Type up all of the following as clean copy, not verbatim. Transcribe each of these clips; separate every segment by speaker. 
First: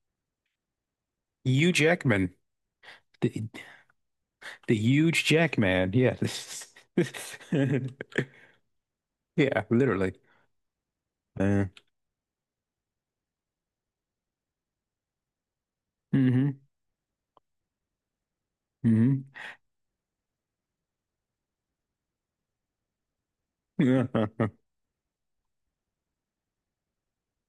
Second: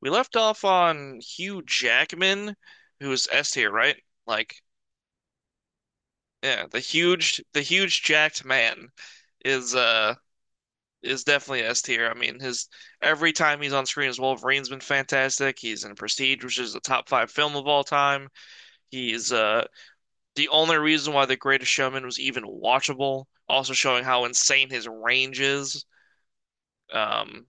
Speaker 1: We left off on Hugh
Speaker 2: Hugh Jackman,
Speaker 1: Jackman, who's
Speaker 2: the
Speaker 1: S tier, right? Like,
Speaker 2: the huge Jackman. Yeah,
Speaker 1: yeah, the huge, jacked man
Speaker 2: yeah,
Speaker 1: is uh
Speaker 2: literally.
Speaker 1: is definitely
Speaker 2: Uh,
Speaker 1: S tier. I mean, his every time he's on screen as Wolverine's been fantastic. He's in Prestige, which
Speaker 2: hmm
Speaker 1: is a top five film of all time.
Speaker 2: hmm
Speaker 1: He's the only reason why The Greatest Showman was even watchable, also showing
Speaker 2: Yeah,
Speaker 1: how
Speaker 2: Yeah,
Speaker 1: insane his range is. Um,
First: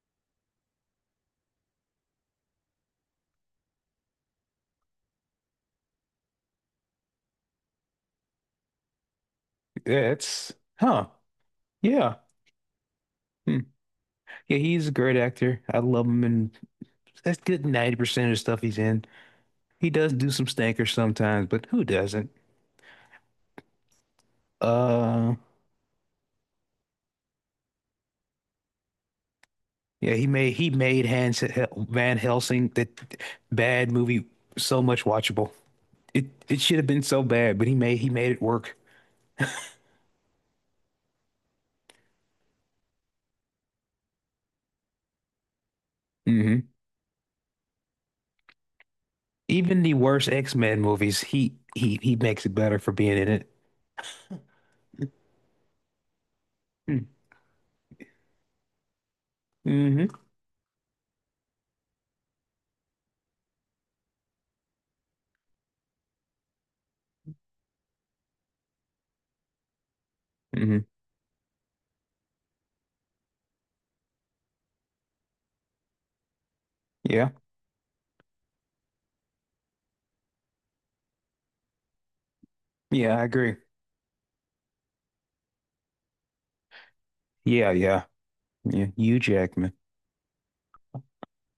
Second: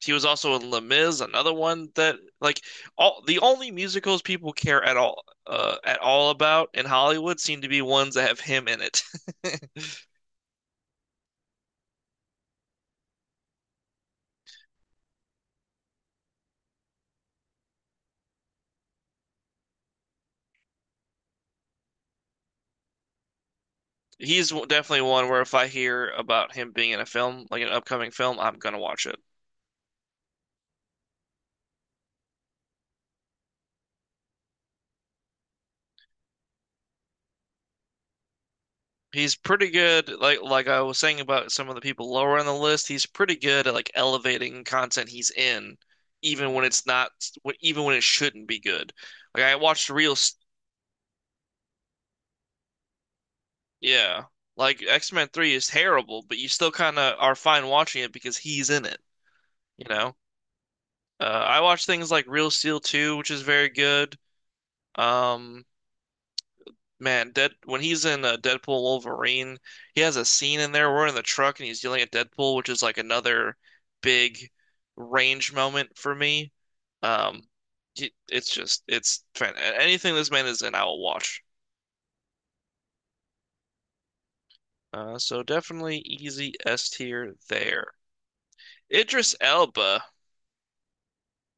Speaker 1: He was also in Les Mis, another one that like all the only musicals people care at all about in Hollywood seem to be ones that have him in it.
Speaker 2: it's huh. Yeah, hmm. Yeah, he's a great actor. I love him, and that's good. 90% of the stuff he's in, he does do some stinkers sometimes, but who doesn't?
Speaker 1: He's definitely one
Speaker 2: Uh,
Speaker 1: where if I hear about him being in a film, like an upcoming film, I'm gonna watch it.
Speaker 2: yeah, he made Hans Van Helsing, that bad movie, so much watchable. It should have been so bad, but he made it work.
Speaker 1: He's pretty good, like I was saying about some of the people lower on the list. He's pretty good at like elevating content he's in, even
Speaker 2: Mm-hmm.
Speaker 1: when it's not, even when it shouldn't be good. Like I
Speaker 2: Even
Speaker 1: watched
Speaker 2: the
Speaker 1: Real
Speaker 2: worst X-Men movies, he makes it better for being in it.
Speaker 1: Yeah. Like X-Men 3 is terrible, but you still kind of are fine watching it because he's in it, you know?
Speaker 2: Mm-hmm.
Speaker 1: I watch things like Real Steel 2, which is very good. Um, Man, Dead when he's in Deadpool Wolverine, he has a scene in
Speaker 2: Mm-hmm.
Speaker 1: there. We're in the truck and he's yelling at Deadpool, which is like another big range moment for me.
Speaker 2: Yeah.
Speaker 1: Um, it's just, it's fan anything this man is in, I will watch.
Speaker 2: Yeah, I agree.
Speaker 1: So definitely easy S tier
Speaker 2: Yeah,
Speaker 1: there.
Speaker 2: yeah. Yeah. Hugh
Speaker 1: Idris
Speaker 2: Jackman.
Speaker 1: Elba.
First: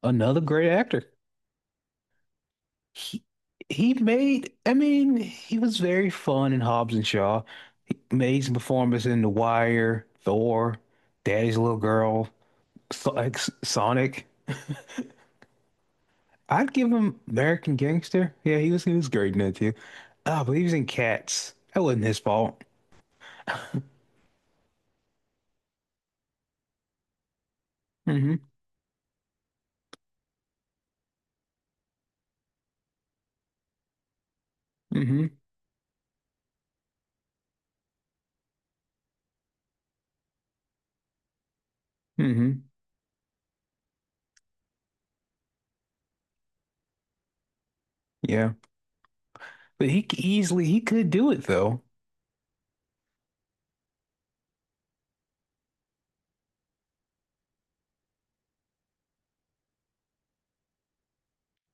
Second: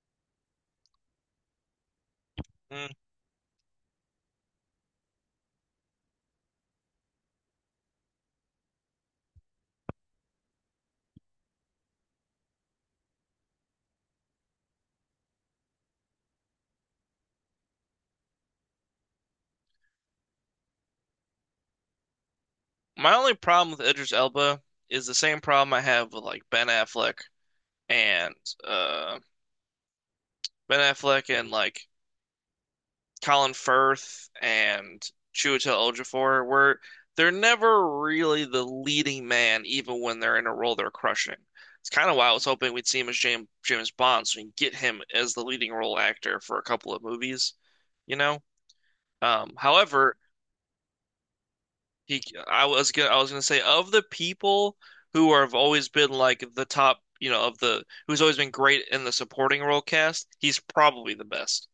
Speaker 2: Another great actor.
Speaker 1: Hmm.
Speaker 2: He he made he was very fun in Hobbs and Shaw. He made some performances in The Wire, Thor, Daddy's Little Girl, So- like, Sonic. I'd give him American Gangster. Yeah, he was great in that too. Ah, but he was in Cats. That wasn't his fault.
Speaker 1: My only problem with Idris Elba is the same problem I have with like Ben Affleck and
Speaker 2: Mm-hmm.
Speaker 1: uh and like Colin Firth and
Speaker 2: Mm-hmm.
Speaker 1: Chiwetel Ejiofor, where they're never really the leading man, even when they're in a role they're crushing. It's kind of why I was
Speaker 2: Hmm.
Speaker 1: hoping we'd see him as James Bond, so we can get him as the leading role actor for a couple of movies, you know.
Speaker 2: Yeah. But
Speaker 1: However,
Speaker 2: easily he could do it, though.
Speaker 1: He, I was gonna say of the people who are, have always been like the top, you know, of the who's always been great in the supporting role cast. He's probably the best.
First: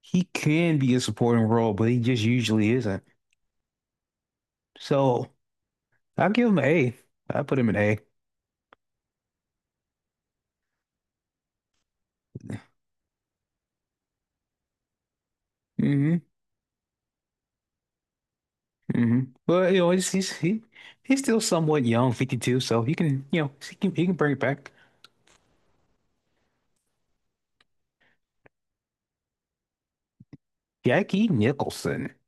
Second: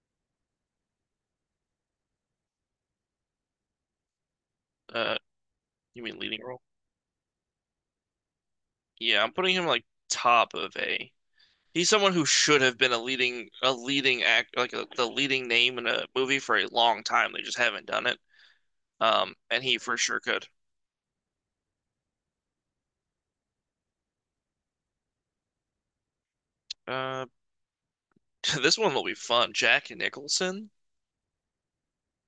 Speaker 2: He can be a supporting role, but he just usually isn't.
Speaker 1: Uh,
Speaker 2: So
Speaker 1: you mean
Speaker 2: I'll
Speaker 1: leading
Speaker 2: give him
Speaker 1: role?
Speaker 2: an A. I put him an A.
Speaker 1: Yeah, I'm putting him like top of A. He's someone who should have been a leading act, like a, the leading name in a
Speaker 2: Hmm.
Speaker 1: movie for a long time. They just haven't done it.
Speaker 2: Hmm.
Speaker 1: Um, and
Speaker 2: But
Speaker 1: he
Speaker 2: you know,
Speaker 1: for sure could.
Speaker 2: he's still somewhat young, 52, so he can, you know, he can bring it back.
Speaker 1: Uh, this one will be fun. Jack Nicholson.
Speaker 2: Jackie Nicholson.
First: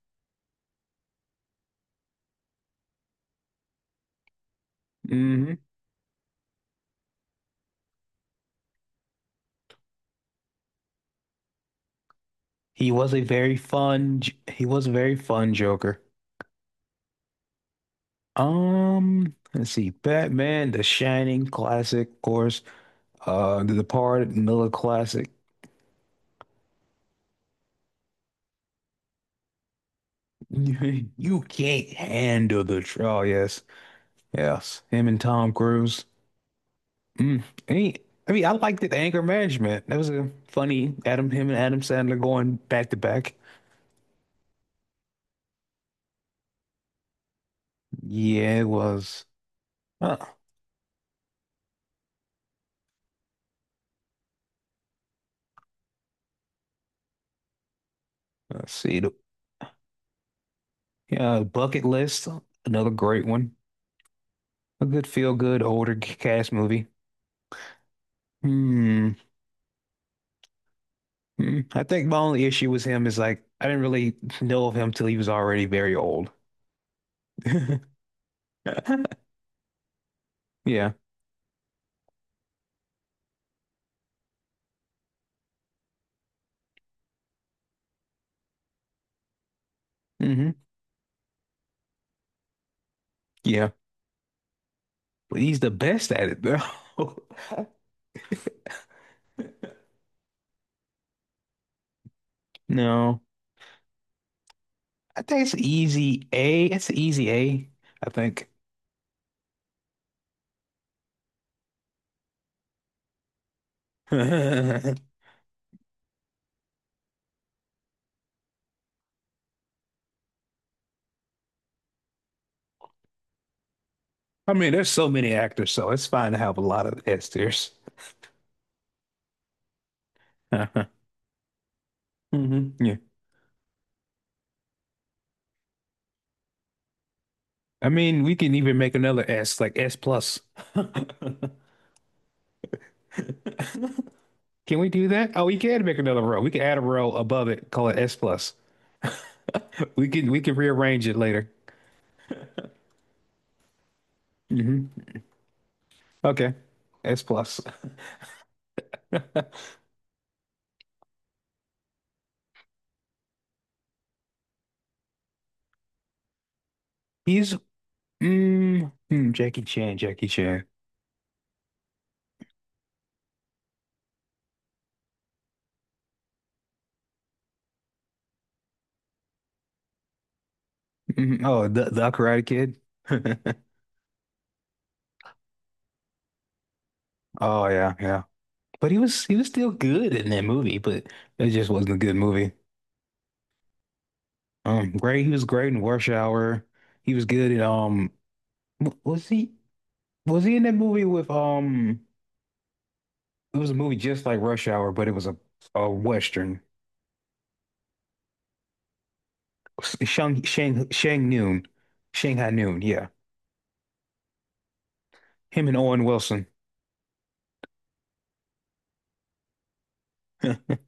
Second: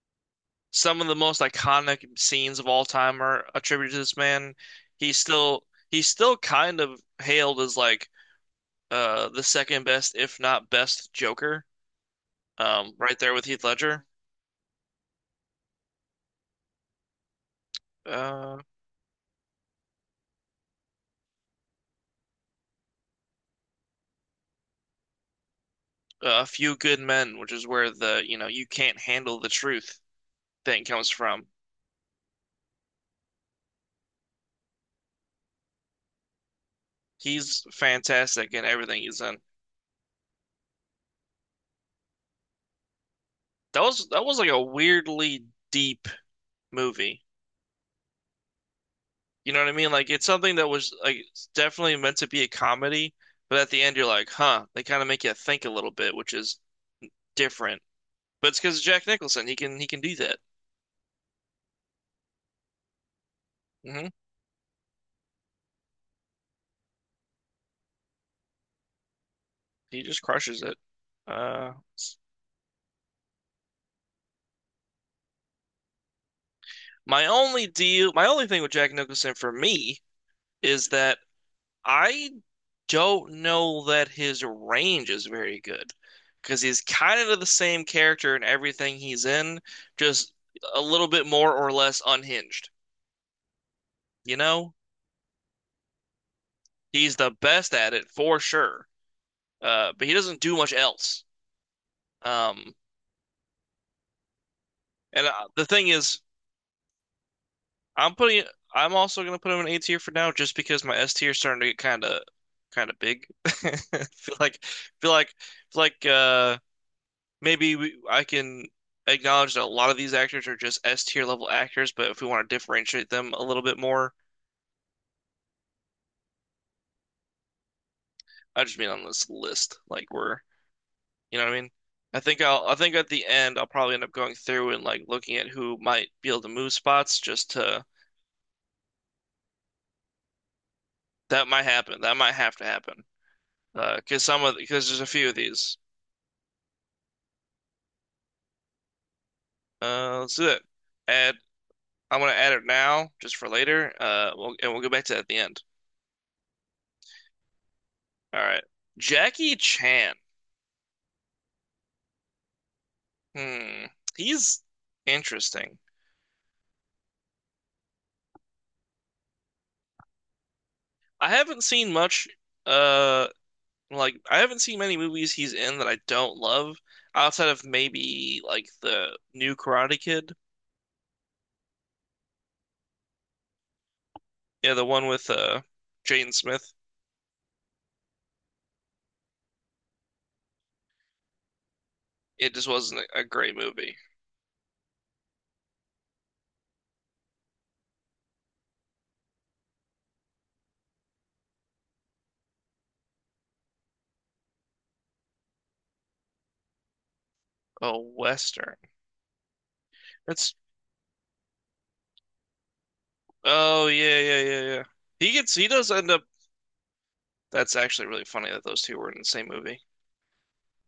Speaker 1: Some of the most iconic scenes of all time are attributed to this man. He's
Speaker 2: Hmm.
Speaker 1: still he's still kind of hailed as like the second best, if not best, Joker.
Speaker 2: He was
Speaker 1: Right
Speaker 2: a
Speaker 1: there with
Speaker 2: very
Speaker 1: Heath Ledger.
Speaker 2: fun he was a very fun Joker.
Speaker 1: Uh,
Speaker 2: Let's see, Batman, The Shining, classic, of course. The Departed, another classic.
Speaker 1: A Few Good Men, which is where the "you know you can't handle the truth" thing comes
Speaker 2: You
Speaker 1: from.
Speaker 2: can't handle the truth. Oh, yes, yes. Him and Tom Cruise. Mm.
Speaker 1: He's
Speaker 2: I mean,
Speaker 1: fantastic
Speaker 2: I
Speaker 1: in
Speaker 2: liked it. The
Speaker 1: everything he's
Speaker 2: anger
Speaker 1: in.
Speaker 2: management. That was a funny Adam, him and Adam Sandler going back to back.
Speaker 1: That was like a weirdly deep movie.
Speaker 2: Yeah, it was.
Speaker 1: You know what I mean? Like
Speaker 2: Uh,
Speaker 1: it's something that was like it's definitely meant to be a comedy, but at the end you're like, huh, they kind of make you think a little bit, which is different. But it's
Speaker 2: let's
Speaker 1: because
Speaker 2: see.
Speaker 1: Jack Nicholson, he can do that.
Speaker 2: Yeah, Bucket List. Another great one.
Speaker 1: Hmm.
Speaker 2: A good feel good older cast movie. Hmm.
Speaker 1: He just crushes it.
Speaker 2: Hmm.
Speaker 1: Uh,
Speaker 2: I think my only issue with him is, like, I didn't really know of him till he was already very old.
Speaker 1: my only deal, my only thing with Jack Nicholson for me is
Speaker 2: Yeah.
Speaker 1: that I don't know that his range is very good because he's kind of the same character in everything he's in, just
Speaker 2: Hmm.
Speaker 1: a little bit more or less unhinged,
Speaker 2: Yeah,
Speaker 1: you know?
Speaker 2: but he's the best at it, bro.
Speaker 1: He's the best at it for sure. But he doesn't do much else. Um,
Speaker 2: No, I
Speaker 1: and
Speaker 2: think it's
Speaker 1: the thing is,
Speaker 2: easy A. It's an easy A, I
Speaker 1: I'm putting
Speaker 2: think.
Speaker 1: I'm also gonna put him in A tier for now, just because my S tier is starting to get kind of big.
Speaker 2: I
Speaker 1: Feel like feel like I can acknowledge that a lot of these actors are just S tier level actors, but if we want to differentiate them a little bit more,
Speaker 2: mean, there's so many actors, so it's fine to have a lot of S tiers.
Speaker 1: I just mean on this list, like we're you know what I mean? I
Speaker 2: Hmm.
Speaker 1: think
Speaker 2: Yeah.
Speaker 1: at the end I'll probably end up going through and like looking at who might be able to move spots. Just to
Speaker 2: I mean, we can even make another S, like S plus.
Speaker 1: That might happen. That might have to happen. Cause some of
Speaker 2: Can
Speaker 1: Because
Speaker 2: we
Speaker 1: there's a
Speaker 2: do
Speaker 1: few
Speaker 2: that?
Speaker 1: of
Speaker 2: Oh, we
Speaker 1: these.
Speaker 2: can make another row. We can add a row above it, call it S plus. We can
Speaker 1: Let's
Speaker 2: we
Speaker 1: do
Speaker 2: can
Speaker 1: that.
Speaker 2: rearrange it
Speaker 1: Add
Speaker 2: later.
Speaker 1: I'm gonna add it now just for later. And we'll go
Speaker 2: Hmm.
Speaker 1: back to that at the end.
Speaker 2: Okay. S plus.
Speaker 1: All right. Jackie Chan. Hmm. He's interesting.
Speaker 2: He's mm, hmm, Jackie Chan, Jackie Chan.
Speaker 1: I haven't seen much. uh Like, I haven't seen many movies he's in that I don't love outside of maybe like the new Karate Kid.
Speaker 2: Mhm. Oh, the Karate Kid.
Speaker 1: Yeah, the one with Jaden Smith.
Speaker 2: Oh yeah, yeah. But he was still good in that movie, but it just wasn't a good movie.
Speaker 1: It just wasn't a great movie.
Speaker 2: Great. He was great in Rush Hour. He was good in w- Was he was he in that movie with um? It was a movie just like Rush Hour, but it was a Western.
Speaker 1: Oh, Western.
Speaker 2: Shang
Speaker 1: It's
Speaker 2: Shang Shang Noon, Shanghai Noon. Yeah,
Speaker 1: Oh yeah, yeah, yeah, yeah. He gets he
Speaker 2: him and
Speaker 1: does
Speaker 2: Owen
Speaker 1: end up
Speaker 2: Wilson.
Speaker 1: That's actually really funny that those two were in the same movie.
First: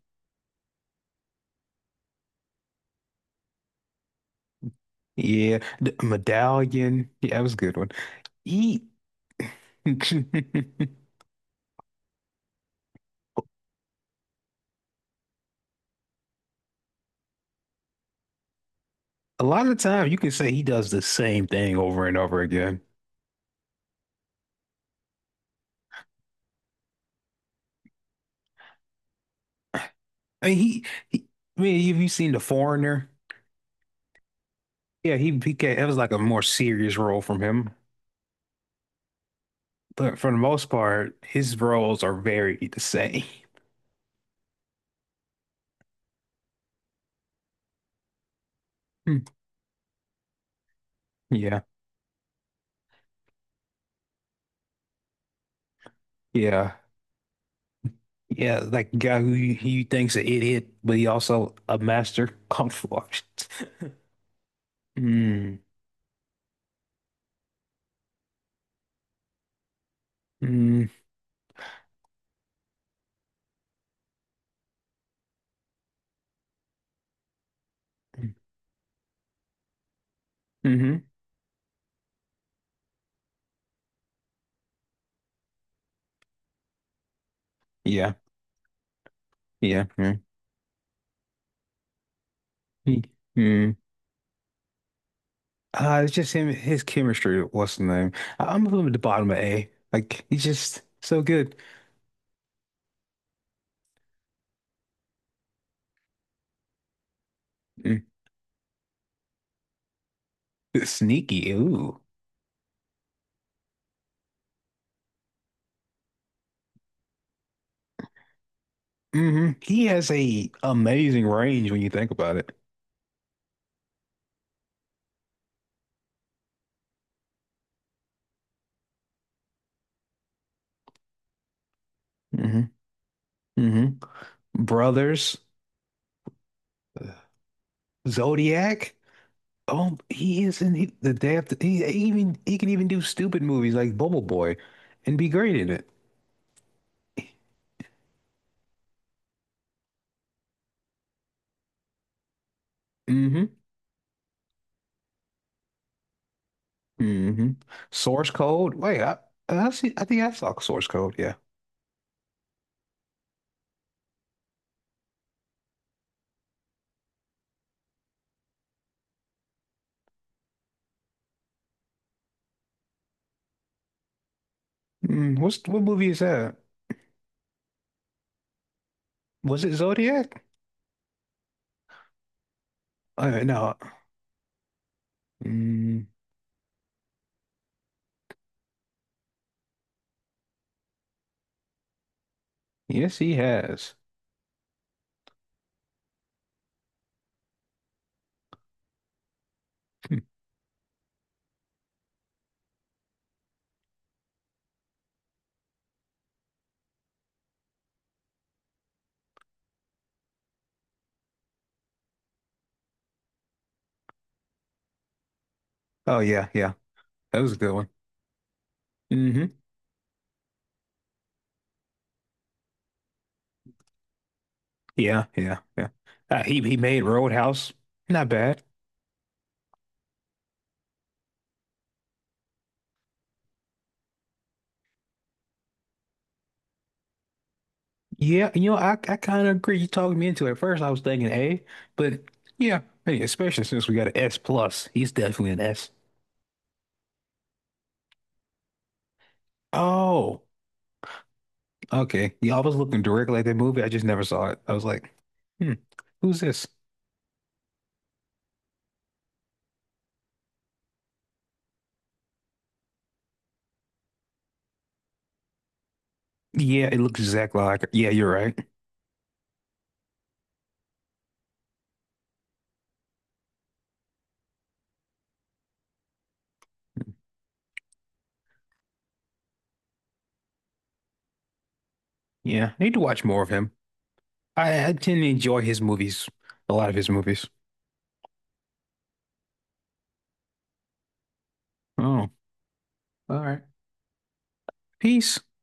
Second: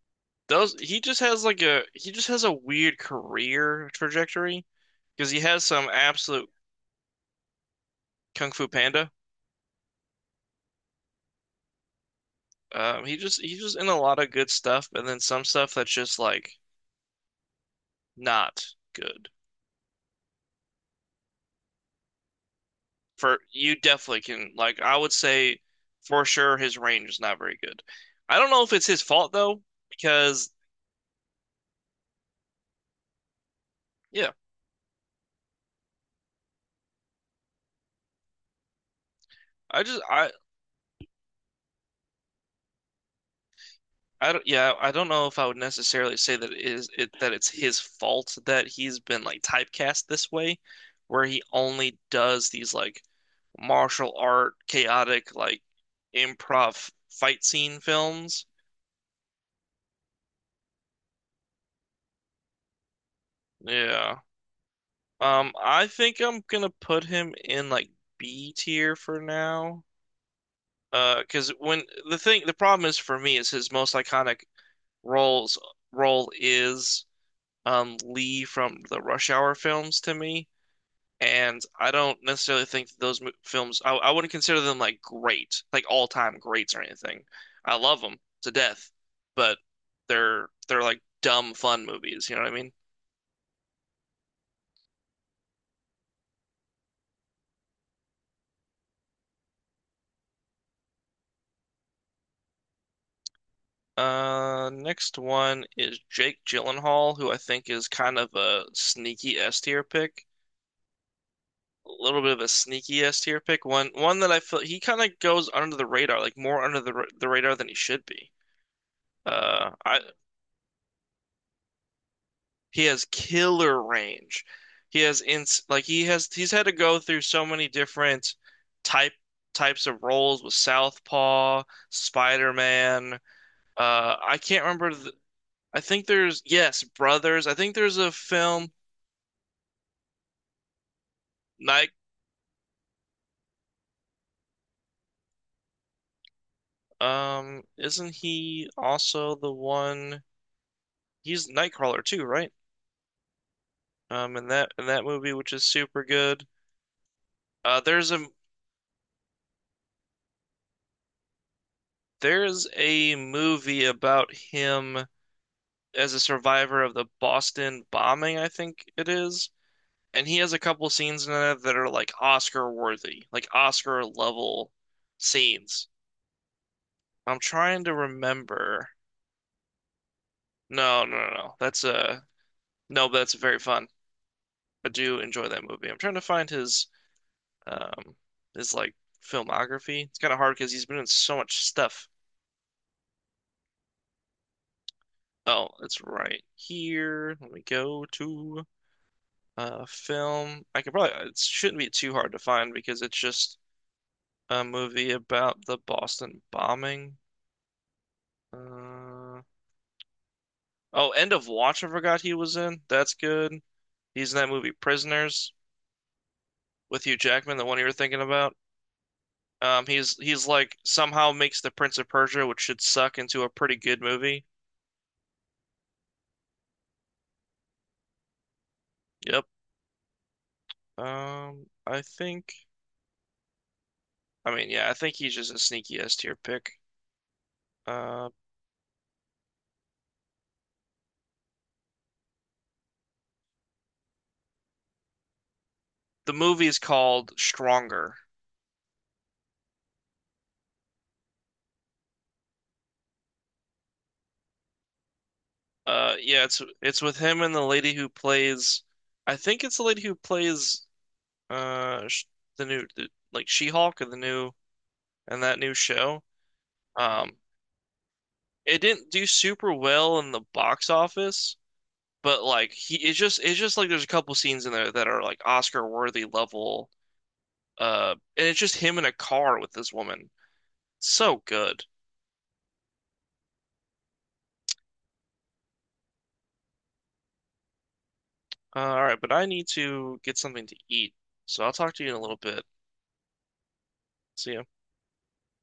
Speaker 1: Those He just has a weird career trajectory because he
Speaker 2: Yeah,
Speaker 1: has some
Speaker 2: the
Speaker 1: absolute
Speaker 2: Medallion. Yeah, that was a good one.
Speaker 1: Kung Fu
Speaker 2: He.
Speaker 1: Panda. He's just in a lot of good stuff and then some stuff that's just like not good.
Speaker 2: A lot of the time, you can say he does the same thing over and over again.
Speaker 1: For You definitely can. Like, I would say for sure his range is not very good. I don't know if it's his fault though,
Speaker 2: I
Speaker 1: because
Speaker 2: mean, he, he I mean, have you seen The Foreigner?
Speaker 1: yeah,
Speaker 2: Yeah, it was like a more serious role from him,
Speaker 1: I just
Speaker 2: but for the most part, his roles are very the same.
Speaker 1: I don't yeah, I don't know if I would necessarily say that it is it that it's his fault that he's been
Speaker 2: Hmm.
Speaker 1: like typecast this way, where he
Speaker 2: Yeah,
Speaker 1: only does these like martial art chaotic like
Speaker 2: yeah,
Speaker 1: improv fight scene films.
Speaker 2: yeah. Like the guy who you think's an idiot, but he also a master kung fu artist.
Speaker 1: Yeah.
Speaker 2: Mm,
Speaker 1: I think I'm gonna put him in like B tier for now.
Speaker 2: mm,
Speaker 1: 'Cause when the thing, The problem is for me is his most iconic roles role is Lee from the Rush Hour films to me,
Speaker 2: mm-hmm.
Speaker 1: and I don't necessarily think that those films I wouldn't consider them like great, like all-time greats or anything. I love
Speaker 2: Yeah,
Speaker 1: them to death, but
Speaker 2: yeah,
Speaker 1: they're like dumb fun movies, you know what I mean?
Speaker 2: yeah. Mm. It's just him, his chemistry. What's the name? I'm from the bottom of A. Like, he's just so good.
Speaker 1: Next one is Jake Gyllenhaal, who I think is
Speaker 2: Mm.
Speaker 1: kind of a sneaky S tier pick,
Speaker 2: Sneaky.
Speaker 1: a
Speaker 2: Ooh,
Speaker 1: little bit of a sneaky S tier pick. One that I feel he kind of goes under the radar, like more under the radar than he should be.
Speaker 2: hmm. He
Speaker 1: I
Speaker 2: has a amazing range when you think about it.
Speaker 1: He has killer range. He has ins like he has He's had to go through so many different type types of roles with Southpaw,
Speaker 2: Hmm.
Speaker 1: Spider-Man.
Speaker 2: Hmm.
Speaker 1: I can't remember
Speaker 2: Brothers,
Speaker 1: I think there's, yes,
Speaker 2: Ugh.
Speaker 1: Brothers. I think there's a film,
Speaker 2: Zodiac. Oh, he is in he, the day after. He
Speaker 1: Night.
Speaker 2: even he can even do stupid movies like Bubble Boy, and be great in it.
Speaker 1: Isn't he also the one? He's Nightcrawler too, right?
Speaker 2: Hmm.
Speaker 1: In that movie, which is super good.
Speaker 2: Hmm.
Speaker 1: Uh, there's a
Speaker 2: Source Code. Wait, I see. I think I saw Source Code. Yeah.
Speaker 1: there's a movie about him as a survivor of the Boston bombing, I think it is, and he has a couple scenes in it that are like Oscar worthy, like Oscar level
Speaker 2: Mm, what's what
Speaker 1: scenes.
Speaker 2: movie is that?
Speaker 1: I'm trying to remember.
Speaker 2: Was it Zodiac?
Speaker 1: No, no, no, no. That's a No, but that's very
Speaker 2: No.
Speaker 1: fun. I do enjoy that movie. I'm
Speaker 2: Mm,
Speaker 1: trying to find um his filmography. It's kind of hard because he's been in so much stuff.
Speaker 2: yes, he has.
Speaker 1: Oh, it's right here. Let me go to
Speaker 2: Hmm.
Speaker 1: film. I could probably It shouldn't be too hard to find because it's just a movie about the Boston bombing. Uh oh, End of Watch I forgot he was in. That's good. He's in that movie Prisoners
Speaker 2: Oh yeah, yeah.
Speaker 1: with Hugh
Speaker 2: That was
Speaker 1: Jackman,
Speaker 2: a
Speaker 1: the
Speaker 2: good
Speaker 1: one you were
Speaker 2: one.
Speaker 1: thinking about.
Speaker 2: Hmm.
Speaker 1: He's like somehow makes the Prince of Persia, which should suck, into a pretty good movie.
Speaker 2: Yeah, yeah, yeah. He made Roadhouse. Not bad.
Speaker 1: Yep. I think, I mean, yeah, I think he's just a sneaky S tier pick. Uh,
Speaker 2: Yeah, you know, I kind of agree. You talked me into it. At first, I was thinking A, but yeah, hey, especially since we got an S plus, he's definitely an S.
Speaker 1: the movie is called Stronger.
Speaker 2: Oh, okay. Yeah, I was looking directly at that movie. I just never saw it. I was like, hmm, who's
Speaker 1: Yeah, it's
Speaker 2: this?
Speaker 1: it's with him and the lady who plays, I think it's the lady who plays sh the new the, like She-Hulk and the new and that new show.
Speaker 2: Yeah, it looks
Speaker 1: Um,
Speaker 2: exactly like. Yeah, you're right.
Speaker 1: it didn't do super well in the box office, but like he it's just like there's a couple scenes in there that are like Oscar worthy level. And it's just him in a car with this woman. So good.
Speaker 2: Yeah, I need to watch more of him. I can enjoy his movies, a lot of his movies.
Speaker 1: All right, but I need to get something to eat, so I'll talk to you in a
Speaker 2: Oh,
Speaker 1: little bit.
Speaker 2: all right.
Speaker 1: See ya.
Speaker 2: Peace.